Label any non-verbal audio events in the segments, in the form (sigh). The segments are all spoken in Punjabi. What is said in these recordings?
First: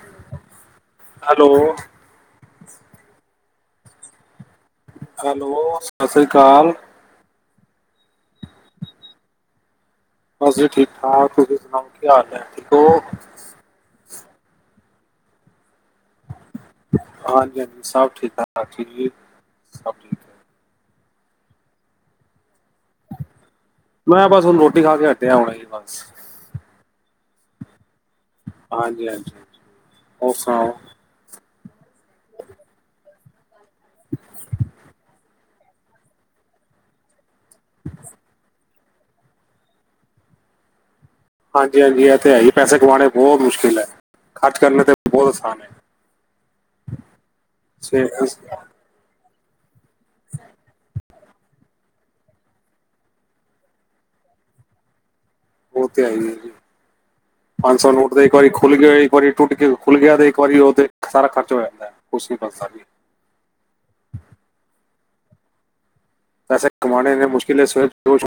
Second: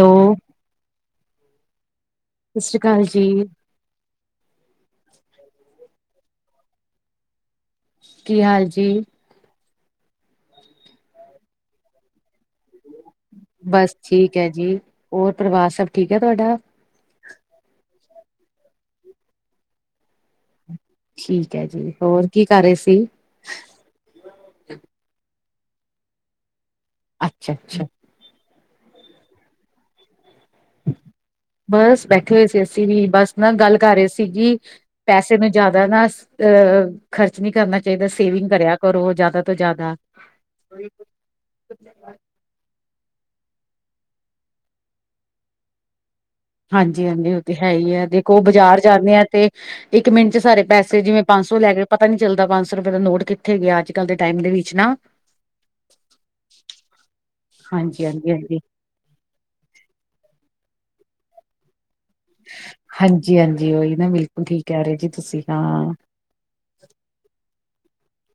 ਹੈਲੋ ਹੈਲੋ ਸਤਿ ਸ਼੍ਰੀ ਅਕਾਲ ਜੀ। ਹੈਲੋ, ਸਤਿ ਸ੍ਰੀ ਅਕਾਲ। ਕੀ ਹਾਲ ਜੀ? ਬਸ ਜੀ, ਠੀਕ ਠਾਕ, ਤੁਸੀਂ ਸੁਣਾਓ, ਕੀ ਹਾਲ ਹੈ ਠੀਕ ਹੋ? ਬਸ ਠੀਕ ਹੈ ਜੀ, ਹੋਰ ਪਰਿਵਾਰ ਸਭ ਠੀਕ ਹੈ ਤੁਹਾਡਾ? ਹਾਂਜੀ, ਹਾਂਜੀ ਸਭ ਠੀਕ ਠਾਕ ਠੀਕ ਜ ਸਭ ਠੀਕ। ਹੈ ਠੀਕ ਹੈ, ਜੀ ਹੋਰ ਕੀ ਕਰ ਰਹੇ ਸੀ? ਮੈਂ ਬਸ ਹੁਣ ਰੋਟੀ ਖਾ ਕੇ ਹਟਿਆ ਹੁਣੇ ਜੀ ਬਸ। ਅੱਛਾ ਅੱਛਾ। ਹਾਂਜੀ ਹਾਂਜੀ ਹੋਰ ਸੁਣਾਓ।? ਬਸ ਬੈਠੇ ਹੋਏ ਸੀ ਅਸੀਂ ਵੀ ਬਸ ਨਾ ਗੱਲ ਕਰ ਰਹੇ ਸੀ ਕਿ ਪੈਸੇ। ਸਾਨੂੰ ਜ਼ਿਆਦਾ ਨਾ ਅ ਖਰਚ ਨਹੀਂ ਕਰਨਾ ਚਾਹੀਦਾ। ਸੇਵਿੰਗ ਕਰਿਆ ਕਰੋ ਜ਼ਿਆਦਾ ਤੋਂ ਜ਼ਿਆਦਾ। ਉਹੀ ਤੇ। ਹਾਂਜੀ, ਹਾਂਜੀ ਇਹ ਤੇ ਹੈ ਹੀ ਪੈਸੇ ਕਮਾਉਣੇ ਬਹੁਤ ਮੁਸ਼ਕਿਲ ਹੈ। ਖਰਚ ਕਰਨ ਤੇ ਬਹੁਤ ਅਸਾਨ ਹੈ। ਹਾਂਜੀ, ਹਾਂਜੀ ਉਹ ਤੇ ਹੈ ਹੀ ਹੈ ਛੇ ਦੇਖੋ ਉਹ ਬਾਜ਼ਾਰ ਜਾਂਦੇ ਆ ਤੇ। ਇੱਕ ਮਿੰਟ 'ਚ ਸਾਰੇ ਪੈਸੇ ਜਿਵੇਂ ਪੰਜ ਸੌ ਲੈ ਕੇ। ਪਤਾ ਨੀ ਚੱਲਦਾ ਪੰਜ ਸੌ ਰੁਪਏ ਦਾ ਨੋਟ ਕਿੱਥੇ ਗਿਆ ਅੱਜ ਕੱਲ੍ਹ ਦੇ ਟਾਈਮ ਦੇ ਵਿੱਚ ਨਾ। ਉਹ ਤੇ ਹੈ ਹੀ ਹੈ ਜੀ ਪੰਜ ਸੌ ਦਾ ਹਾਂਜੀ ਨੋਟ ਜੇ ਹਾਂਜੀ ਇੱਕ ਵਾਰੀ ਹਾਂਜੀ ਖੁੱਲ ਗਿਆ ਇੱਕ ਵਾਰੀ। ਟੁੱਟ ਕੇ ਖੁੱਲ ਗਿਆ ਤੇ ਇੱਕ ਵਾਰੀ ਉਹ ਤੇ ਸਾਰਾ ਖਰਚ ਹੋ ਜਾਂਦਾ ਕੁਛ ਨੀ ਬੱਚਦਾ ਜੀ। ਹਾਂਜੀ, ਹਾਂਜੀ ਉਹੀ ਨਾ ਬਿਲਕੁਲ ਠੀਕ ਕਹਿ ਰਹੇ ਜੀ ਤੁਸੀਂ ਹਾਂ। ਪੈਸੇ ਕਮਾਉਣੇ ਨੇ ਮੁਸ਼ਕਿਲ ਹੈ। ਸਵੇਰੇ ਰੋਜ਼। (inaudible)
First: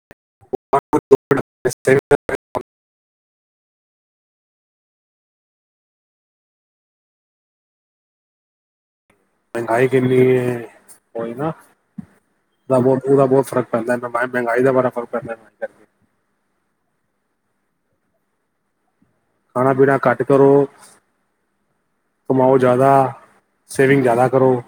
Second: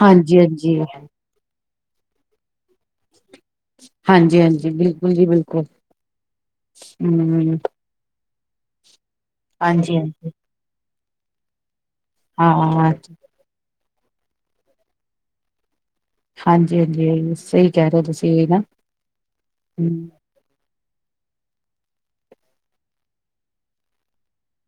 ਹਾਂਜੀ ਹਾਂਜੀ। ਮੈਡਮ ਮਿਸਤਰੀ ਕਿਹੜਾ। ਹਾਂਜੀ, ਹਾਂਜੀ, ਬਿਲਕੁਲ ਜੀ, ਬਿਲਕੁਲ ਹੂੰ। ਮਹਿੰਗਾਈ ਹਾਂਜੀ ਕਿੰਨੀ ਹਾਂਜੀ ਹੈ ਉਹੀਂ ਨਾ ਹਾਂ ਬਹੁਤ ਥੋੜਾ ਬਹੁਤ ਫਰਕ। ਮੰਨਦਾ ਮੈਂ ਮੈਮ ਮਹਿੰਗਾਈ ਦਾ ਬੜਾ ਫਰਕ ਪੈਂਦਾ। ਹਾਂਜੀ, ਹਾਂਜੀ, ਸਹੀ ਕਹਿ ਰਹੇ ਹੋ ਤੁਸੀਂ ਵੀ ਨਾ। ਖਾਣਾ ਪੀਣਾ ਹਮ ਘੱਟ। ਕਰੋ ਕਮਾਉ ਜ਼ਿਆਦਾ ਸੇਵਿੰਗ ਜ਼ਿਆਦਾ ਕਰੋ।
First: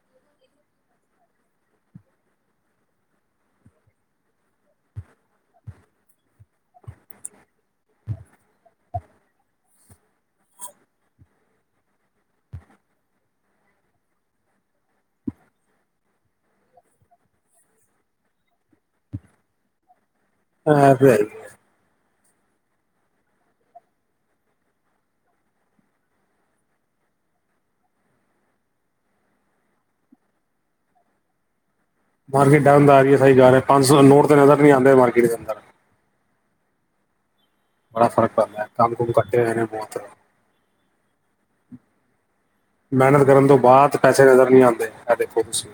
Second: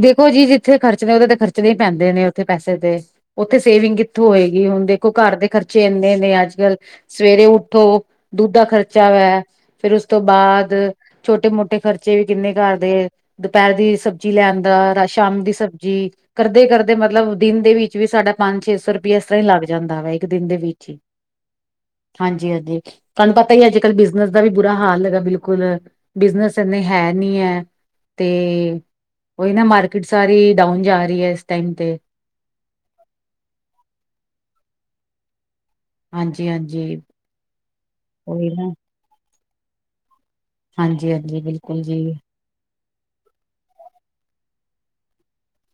ਦੇਖੋ ਜੀ, ਜਿੱਥੇ ਖਰਚਣੇ ਨੇ ਉਹਦੇ ਤੇ ਖਰਚਣੇ ਹੀ ਪੈਂਦੇ ਨੇ ਉੱਥੇ ਪੈਸੇ ਤੇ। ਉੱਥੇ ਸੇਵਿੰਗ ਕਿੱਥੋਂ ਹੋਏਗੀ। ਹੁਣ ਦੇਖੋ ਘਰ ਦੇ ਖਰਚੇ ਇੰਨੇ ਨੇ ਅੱਜ ਕੱਲ੍ਹ। ਸਵੇਰੇ ਉੱਠੋ ਦੁੱਧ ਦਾ ਖ਼ਰਚਾ ਵੈ। ਫੇਰ ਉਸ ਤੋਂ ਬਾਅਦ ਛੋਟੇ ਮੋਟੇ ਖਰਚੇ ਵੀ ਕਿੰਨੇ ਘਰ ਦੇ ਦੁਪਹਿਰ ਦੀ ਸਬਜ਼ੀ। ਸਬਜ਼ੀ ਲੈਣ ਦਾ ਸ਼ਾਮ ਦੀ ਸਬਜ਼ੀ। ਕਰਦੇ ਕਰਦੇ ਮਤਲਬ ਦਿਨ ਦੇ ਵਿੱਚ ਵੀ ਸਾਡਾ ਪੰਜ ਛੇ ਸੌ ਰੁਪਇਆ ਇਸ ਤਰ੍ਹਾਂ ਹੀ ਲੱਗ ਜਾਂਦਾ ਵੀ। ਇੱਕ ਦਿਨ ਦੇ ਵਿੱਚ ਇਹ ਹੀ ਤੇ ਹੈ ਹੈ ਹਾਂਜੀ ਹਾਂਜੀ। ਤੁਹਾਨੂੰ ਪਤਾ ਹੀ ਅੱਜ ਕੱਲ ਬਿਜਨਸ ਦਾ ਵੀ ਬੁਰਾ ਹਾਲ ਹੈਗਾ ਬਿਲਕੁਲ ਬਿਜਨਸ ਇੰਨੇ ਹੈ ਨੀ ਹੈ। ਤੇ। ਉਹੀ ਨਾ ਮਾਰਕੀਟ ਸਾਰੀ ਡਾਊਨ ਜਾ ਰਹੀ ਹੈ। ਇਸ ਟਾਈਮ ਤੇ। ਮਾਰਕੀਟ ਡਾਊਂਨ ਜਾ ਰਹੀ ਹੈ। ਸਹੀ ਕਹਿ ਰਹੇ ਹਾਂ। ਪੰਜ ਸੌ ਦਾ ਨੋਟ ਤੇ ਨਜ਼ਰ ਨਹੀਂ ਆਉਂਦਾ ਮਾਰਕੀਟ ਦੇ ਅੰਦਰ। ਹਾਂਜੀ ਹਾਂਜੀ। ਬੜਾ ਫਰਕ ਉਹੀ ਪੈਂਦਾ ਨਾ ਕੰਮ ਕੁੰਮ ਕੱਟੇ ਹੋਏ ਨੇ ਬਹੁਤ। ਹਾਂਜੀ ਹਾਂਜੀ ਬਿਲਕੁਲ ਜੀ। ਮਿਹਨਤ ਕਰਨ ਤੋਂ ਬਾਅਦ ਪੈਸੇ ਨਜ਼ਰ ਨਹੀਂ ਆਉਂਦੇ। ਇਹ ਦੇਖੋ ਤੁਸੀਂ।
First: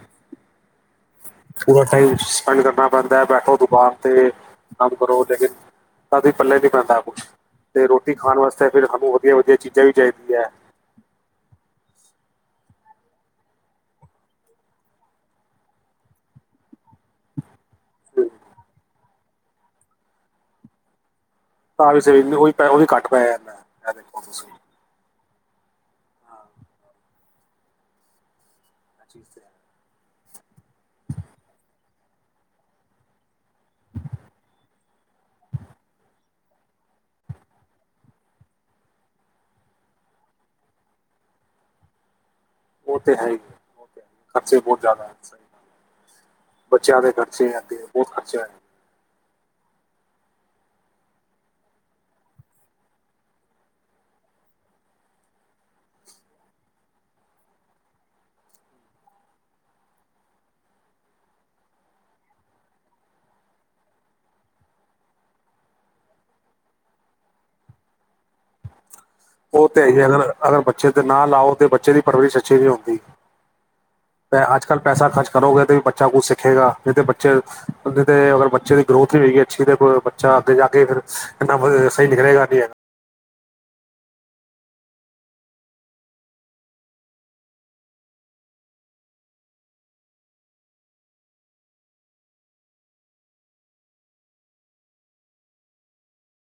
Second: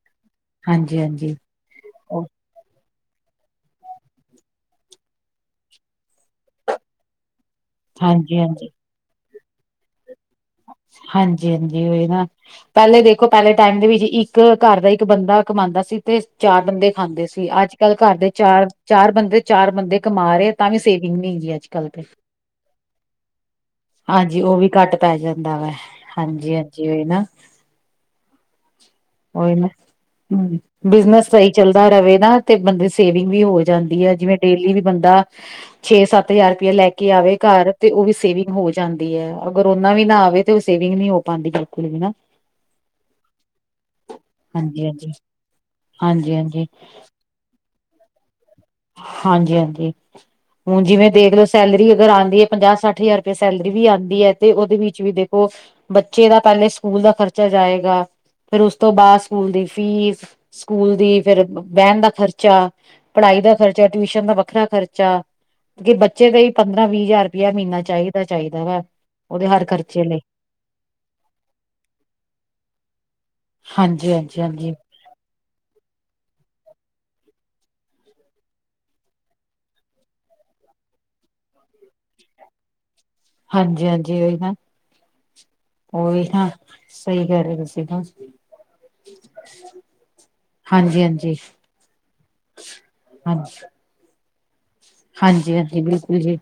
ਹਾਂਜੀ -ਹਾਂਜੀ। ਪੂਰਾ ਟਾਈਮ ਉਹ ਸਪੈਂਡ ਕਰਨਾ ਪੈਂਦਾ ਹੈ। ਬੈਠੋ ਦੁਕਾਨ ਤੇ ਕੰਮ ਕਰੋ ਲੇਕਿਨ ਸਾਡੇ ਪੱਲੇ ਹੀ ਨਹੀਂ ਪੈਦਾ ਕੁਛ। ਤੇ ਰੋਟੀ ਹਾਂਜੀ ਖਾਣ ਵਾਸਤੇ ਹਾਂਜੀ ਫਿਰ ਸਾਨੂੰ ਵਧੀਆ -ਵਧੀਆ ਚੀਜ਼ਾਂ ਵੀ ਚਾਹੀਦੀਆਂ। ਹਾਂਜੀ- ਹਾਂਜੀ ਉਹੀ ਨਾ ਪਹਿਲੇ ਦੇਖੋ, ਪਹਿਲੇ ਟਾਈਮ ਦੇ ਵਿੱਚ ਇੱਕ ਘਰ ਦਾ ਇੱਕ ਬੰਦਾ ਕਮਾਉਂਦਾ ਸੀ ਤੇ ਚਾਰ ਬੰਦੇ ਖਾਂਦੇ ਸੀ। ਅੱਜ ਅੱਜ ਕੱਲ ਘਰ ਦੇ ਚਾਰ, ਚਾਰ ਬੰਦੇ, ਚਾਰ ਬੰਦੇ ਕਮਾ ਰਹੇ ਹਾਂ। ਤਾਂ ਵੀ ਸੇਵਿੰਗ ਨਹੀਂ ਹੁੰਦੀ ਹੈ। ਤਾਂ ਵੀ ਸੇਵਿੰਗ ਨਹੀਂ ਹੋਈ ਉਹ ਵੀ ਘੱਟ ਪੈ ਜਾਂਦਾ ਹੈ। ਇਹ ਦੇਖੋ ਹਾਂਜੀ ਤੁਸੀਂ ਉਹ ਵੀ ਘੱਟ ਪੈ ਜਾਂਦਾ ਵਾ। ਹਾਂ ਹਾਂਜੀ- ਹਾਂਜੀ ਉਹੀ ਨਾ। ਇਹ ਚੀਜ਼ ਤੇ ਹੈ। ਉਹੀ ਨਾ ਹੂੰ। ਬਿਜਨਸ ਸਹੀ ਚੱਲਦਾ ਰਹਿਵੇ ਨਾ ਤੇ ਬੰਦੇ ਸੇਵਿੰਗ ਵੀ ਹੋ ਜਾਂਦੀ ਹੈ। ਜਿਵੇਂ ਡੇਲੀ ਵੀ ਬੰਦਾ ਛੇ- ਸੱਤ ਹਜ਼ਾਰ ਰੁਪਇਆ ਲੈ ਕੇ ਆਵੇ ਘਰ ਤੇ ਉਹ ਵੀ ਸੇਵਿੰਗ ਹੋ ਜਾਂਦੀ ਹੈ। ਅਗਰ ਉਹਨਾ ਵੀ ਨਾ ਆਵੇ। ਤੇ ਉਹ ਸੇਵਿੰਗ ਨਹੀਂ ਹੋ ਪਾਉਂਦੀ। ਬਿਲਕੁਲ ਵੀ ਨਾ। ਉਹ ਤੇ ਹੈਗੇ। ਉਹ ਹੈ ਖਰਚੇ ਬਹੁਤ ਹਾਂਜੀ ਹਾਂਜੀ ਜ਼ਿਆਦਾ। ਹਾਂਜੀ ਹਾਂਜੀ ਬੱਚਿਆਂ ਦੇ ਖਚ ਖਰਚੇ ਜਾਂਦੇ ਬਹੁਤ ਖਰਚਾ ਹੈ। ਹਾਂਜੀ -ਹਾਂਜੀ। ਹੁਣ ਜਿਵੇਂ ਦੇਖ ਲਓ ਸੈਲਰੀ ਅਗਰ ਆਉਂਦੀ ਹੈ ਪੰਜਾਹ ਸੱਠ ਹਜ਼ਾਰ ਰੁਪਏ ਸੈਲਰੀ ਵੀ ਆਉਂਦੀ ਹੈ ਤੇ ਉਹਦੇ ਵਿੱਚ ਵੀ ਦੇਖੋ ਬੱਚੇ ਦਾ ਪਹਿਲੇ ਸਕੂਲ ਦਾ ਖਰਚਾ ਜਾਏਗਾ। ਫੇਰ ਉਸ ਤੋਂ ਬਾਅਦ ਸਕੂਲ ਦੀ ਫੀਸ ਸਕੂਲ ਦੀ ਫੇਰ ਬਹਿਣ ਦਾ ਖਰਚਾ, ਪੜ੍ਹਾਈ ਦਾ ਖਰਚਾ ਟਿਊਸ਼ਨ ਦਾ ਵੱਖਰਾ ਖਰਚਾ। ਕਿ ਬੱਚੇ ਦਾ ਹੀ ਪੰਦਰਾਂ- ਵੀਹ ਹਜ਼ਾਰ ਰੁਪਇਆ ਮਹੀਨਾ ਚਾਹੀਦਾ- ਚਾਹੀਦਾ ਵਾ। ਉਹਦੇ ਹਰ ਉਹ ਤੇ ਹੀ ਖਰਚੇ ਲਈ ਅਗਰ, ਅਗਰ ਬੱਚੇ ਤੇ ਨਾ ਲਾਓ। ਤੇ ਬੱਚੇ ਦੀ ਪਰਵਰਿਸ਼ ਅਛੀ ਨੀ ਹੁੰਦੀ। ਹਾਂਜੀ- ਹਾਂਜੀ। ਅੱਜ ਹਾਂਜੀ ਕੱਲ੍ਹ ਪੈਸਾ ਖਰਚ ਕਰੋਗੇ ਤਾਂ ਵੀ ਬੱਚਾ ਕੁਛ ਸਿੱਖੇਗਾ। ਨਹੀਂ ਤਾਂ ਬੱਚੇ ਤੇ ਅਗਰ ਬੱਚੇ ਦੀ ਗਰੋਥ ਵੀ ਹੋਏਗੀ ਅੱਛੀ ਤੇ ਬੱਚਾ ਅੱਗੇ ਜਾ ਕੇ ਫਿਰ ਇੰਨਾ ਸਹੀ ਨਿਕਲੇਗਾ ਨੀ। ਹਾਂਜੀ- ਹਾਂਜੀ ਉਹੀ ਨਾ। ਉਹ ਵੀ ਹ ਸਹੀ ਕਰ ਰਹੇ ਤੁਸੀਂ ਤਾਂ। ਹਾਂਜੀ -ਹਾਂਜੀ- ਹਾਂਜੀ। ਹਾਂਜੀ- ਹਾਂਜੀ ਬਿਲਕੁਲ ਜੀ।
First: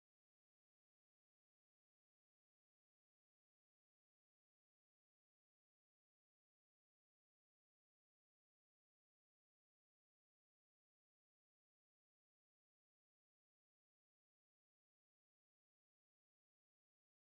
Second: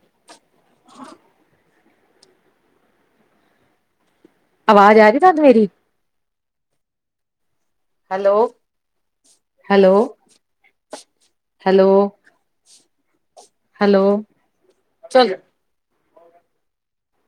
ਆਵਾਜ਼ ਆ ਰਹੀ ਤੁਾਨ ਮੇਰੀ। ਹੈਲੋ, ਹੈਲੋ, ਹੈਲੋ, ਹੈਲੋ, ਚਲ।